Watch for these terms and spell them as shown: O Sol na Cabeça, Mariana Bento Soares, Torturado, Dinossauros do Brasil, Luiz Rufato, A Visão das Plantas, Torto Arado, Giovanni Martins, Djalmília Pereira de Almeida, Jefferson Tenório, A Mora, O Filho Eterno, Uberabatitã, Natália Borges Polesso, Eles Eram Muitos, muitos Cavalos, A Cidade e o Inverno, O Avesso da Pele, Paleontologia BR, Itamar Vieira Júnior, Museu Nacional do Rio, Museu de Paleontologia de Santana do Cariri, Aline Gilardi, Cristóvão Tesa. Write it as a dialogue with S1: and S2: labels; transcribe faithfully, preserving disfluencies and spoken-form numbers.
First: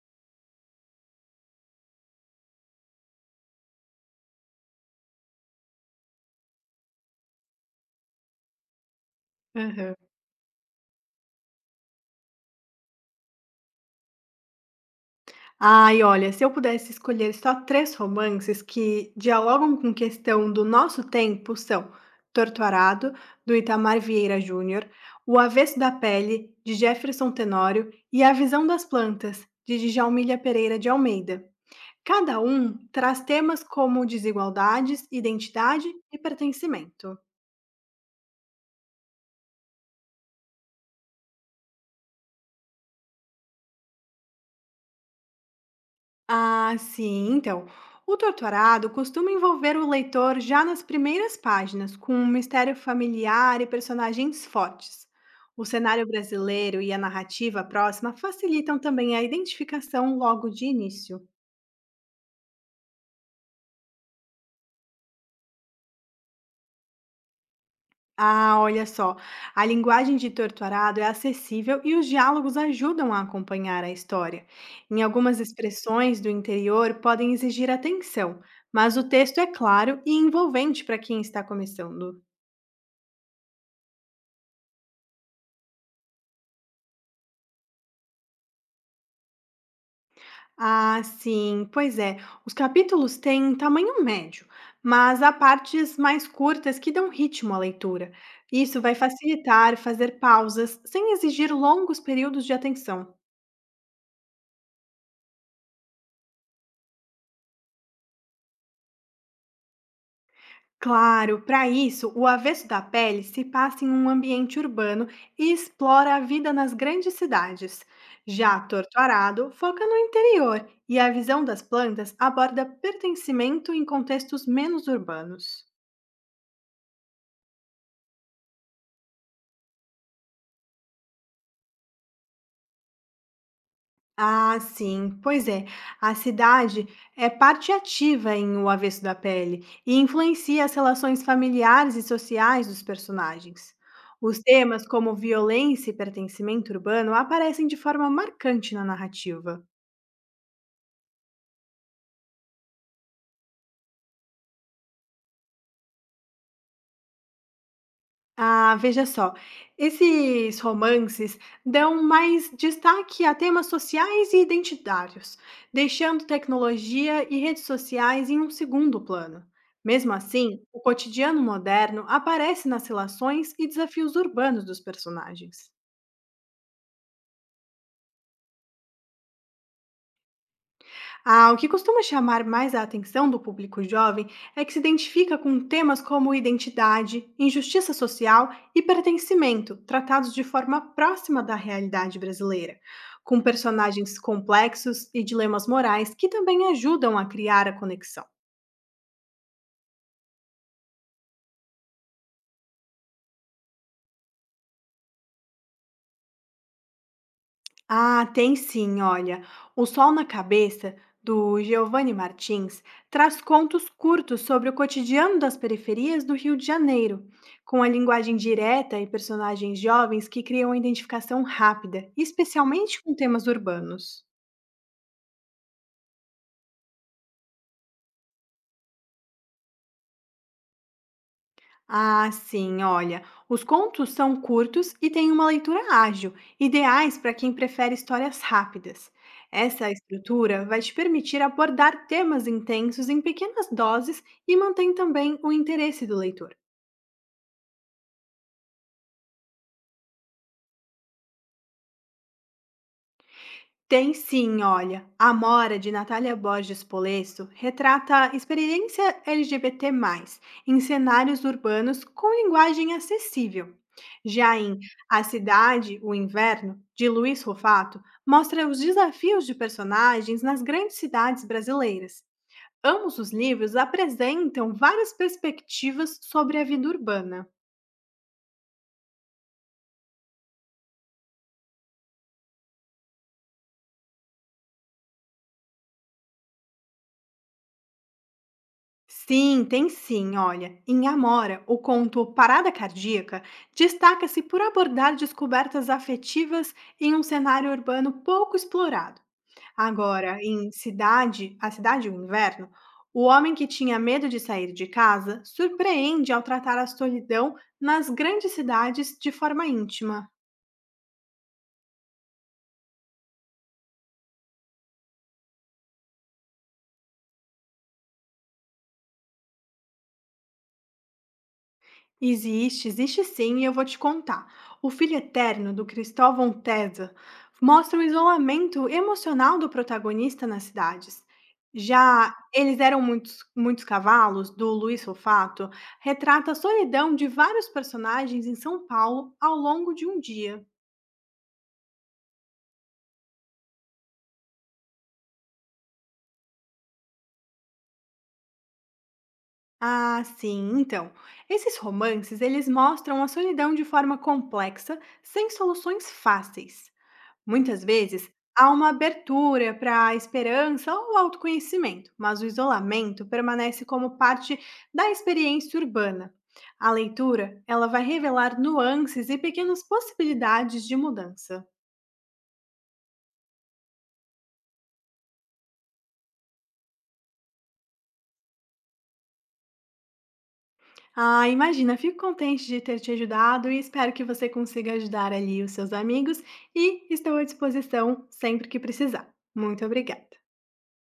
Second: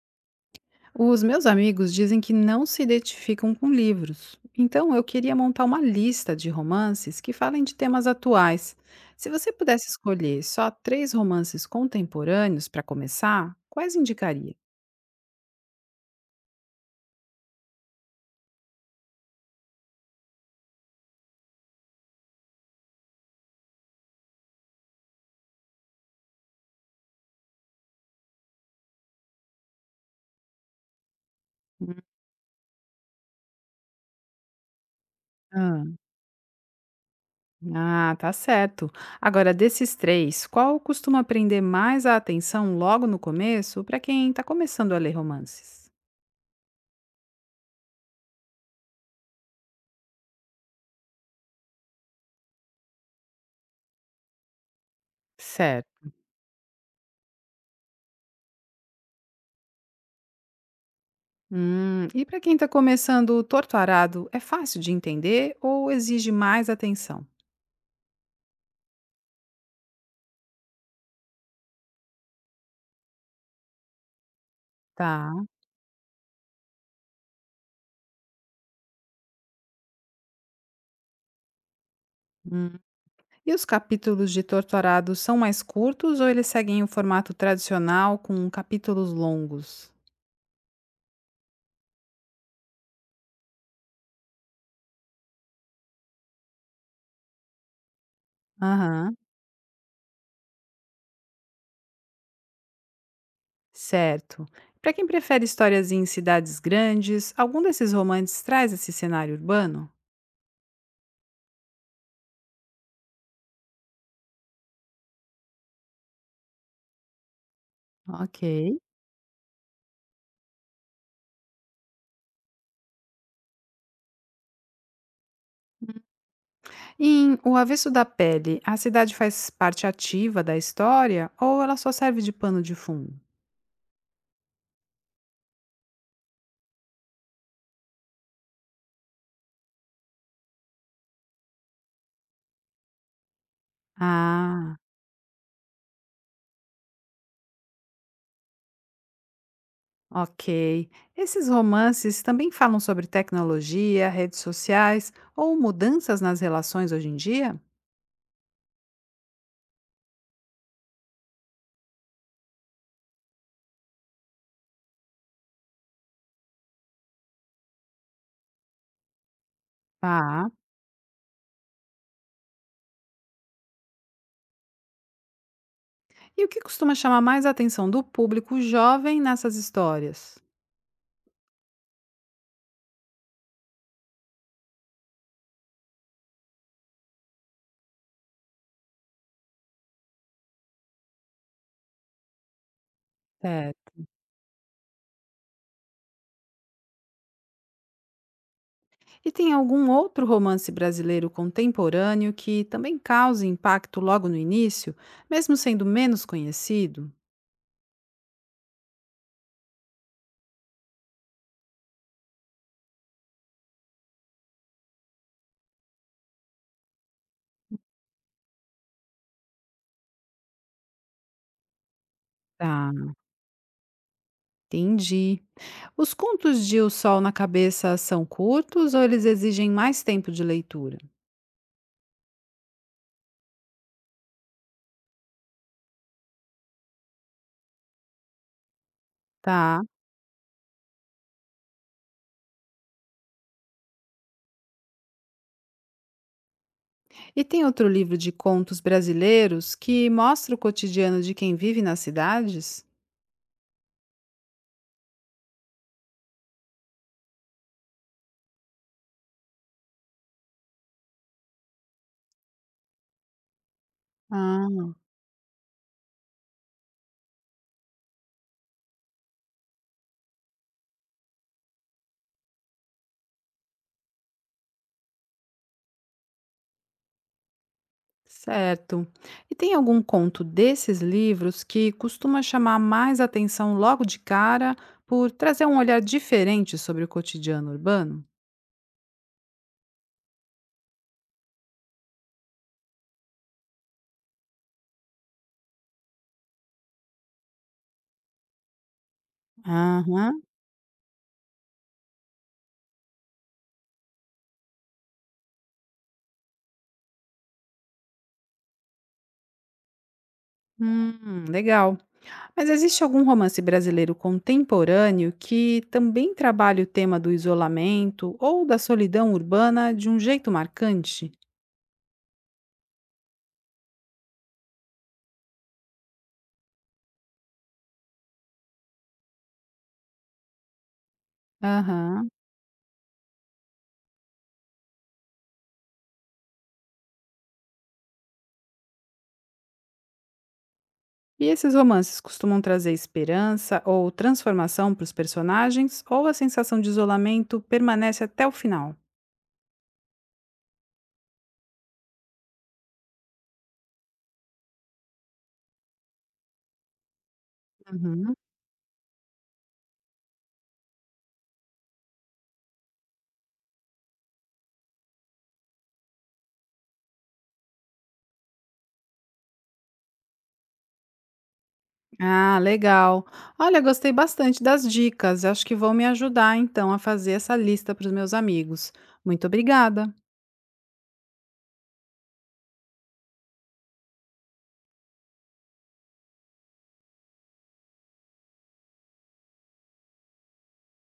S1: Os meus amigos dizem que não se identificam com livros, então eu queria montar uma lista de romances que falem de temas atuais. Se você pudesse
S2: Aham.
S1: escolher só três romances contemporâneos para começar, quais indicaria?
S2: Ai, olha, se eu pudesse escolher só três romances que dialogam com questão do nosso tempo, são Torto Arado, do Itamar Vieira Júnior, O Avesso da Pele, de Jefferson Tenório, e A Visão das Plantas, de Djalmília Pereira de Almeida. Cada um traz temas como desigualdades, identidade
S1: Hum.
S2: e pertencimento.
S1: Ah, ah, tá certo. Agora, desses três, qual costuma prender mais a atenção logo no começo para quem está começando a ler romances?
S2: Ah, sim, então. O doutorado costuma envolver o leitor já nas primeiras páginas, com um mistério familiar e personagens fortes. O cenário
S1: Certo.
S2: brasileiro e a narrativa próxima facilitam também a identificação logo de início.
S1: Hum, e para quem está começando o torto arado, é fácil de entender ou exige mais atenção?
S2: Ah, olha só, a linguagem de Torturado é acessível e os diálogos ajudam a acompanhar a história. Em algumas
S1: Tá.
S2: expressões do interior podem exigir atenção, mas o texto é claro e envolvente para quem está começando.
S1: Hum. E os capítulos de Torturado são mais curtos ou eles seguem o formato tradicional com capítulos longos?
S2: Ah, sim, pois é. Os capítulos têm tamanho médio, mas há partes mais curtas que dão ritmo à leitura. Isso vai
S1: Aham,
S2: facilitar fazer pausas sem exigir longos períodos de atenção.
S1: certo. Para quem prefere histórias em cidades grandes, algum desses romances traz esse cenário urbano?
S2: Claro, para isso, o avesso da pele se passa em um ambiente urbano e explora a vida nas grandes cidades.
S1: Ok.
S2: Já Torto Arado foca no interior e a visão das plantas aborda pertencimento em contextos menos urbanos.
S1: Em O Avesso da Pele, a cidade faz parte ativa da história ou ela só serve de pano de fundo?
S2: Ah, sim. Pois é, a cidade é parte ativa em O Avesso da Pele e influencia as relações familiares e sociais dos personagens. Os
S1: Ah.
S2: temas como violência e pertencimento urbano aparecem de forma marcante na narrativa.
S1: Ok. Esses romances também falam sobre tecnologia, redes sociais ou mudanças nas relações hoje em dia?
S2: Ah, veja só, esses romances dão mais destaque a temas sociais e identitários, deixando tecnologia e redes sociais em um segundo plano. Mesmo
S1: Tá.
S2: assim, o cotidiano moderno aparece nas relações e desafios urbanos dos personagens.
S1: E o que costuma chamar mais a atenção do público jovem nessas histórias?
S2: Ah, o que costuma chamar mais a atenção do público jovem é que se identifica com temas como identidade, injustiça social e pertencimento, tratados de forma próxima da realidade brasileira, com
S1: Certo.
S2: personagens complexos e dilemas morais que também ajudam a criar a conexão.
S1: E tem algum outro romance brasileiro contemporâneo que também cause impacto logo no início, mesmo sendo menos conhecido?
S2: Ah, tem sim, olha. O Sol na Cabeça, do Giovanni Martins, traz contos curtos sobre o cotidiano das periferias do Rio de Janeiro, com a linguagem direta e personagens jovens que criam identificação rápida, especialmente
S1: Tá,
S2: com temas urbanos.
S1: entendi. Os contos de O Sol na Cabeça são curtos ou eles exigem mais tempo de leitura?
S2: Ah, sim, olha. Os contos são curtos e têm uma leitura ágil, ideais para quem prefere histórias rápidas.
S1: Tá.
S2: Essa estrutura vai te permitir abordar temas intensos em pequenas doses e mantém também o interesse do leitor.
S1: E tem outro livro de contos brasileiros que mostra o cotidiano de quem vive nas cidades?
S2: Tem sim, olha. A Mora, de Natália Borges Polesso, retrata a experiência L G B T mais, em cenários urbanos com linguagem acessível. Já em
S1: Ah,
S2: A Cidade, o Inverno, de Luiz Rufato, mostra os desafios de personagens nas grandes cidades brasileiras. Ambos os livros apresentam várias perspectivas sobre a vida urbana.
S1: certo. E tem algum conto desses livros que costuma chamar mais atenção logo de cara por trazer um olhar diferente sobre o cotidiano urbano?
S2: Sim, tem sim. Olha, em Amora, o conto Parada Cardíaca destaca-se por abordar descobertas afetivas em um cenário urbano pouco explorado.
S1: Aham,
S2: Agora, em Cidade, A Cidade e o Inverno, o homem que tinha medo de sair de casa surpreende ao tratar a solidão nas grandes cidades de forma íntima.
S1: hum, legal. Mas existe algum romance brasileiro contemporâneo que também trabalhe o tema do isolamento ou da solidão urbana de um jeito marcante?
S2: Existe, existe sim, e eu vou te contar. O Filho Eterno, do Cristóvão Tesa, mostra o isolamento emocional do protagonista nas cidades.
S1: Aham.
S2: Já Eles Eram Muitos, muitos Cavalos, do Luiz Fofato, retrata a solidão de vários personagens em São Paulo ao longo de um dia.
S1: E esses romances costumam trazer esperança ou transformação para os personagens, ou a sensação de isolamento permanece até o final?
S2: Ah, sim, então. Esses romances, eles mostram a solidão de forma complexa, sem soluções fáceis. Muitas vezes,
S1: Uhum.
S2: há uma abertura para a esperança ou autoconhecimento, mas o isolamento permanece como parte da experiência urbana. A leitura, ela vai revelar nuances e pequenas possibilidades de mudança.
S1: Ah, legal. Olha, gostei bastante das dicas. Acho que vão me ajudar então a fazer essa lista para os meus amigos. Muito obrigada.
S2: Ah, imagina, fico contente de ter te ajudado e espero que você consiga ajudar ali os seus amigos e estou à disposição sempre que precisar. Muito obrigada.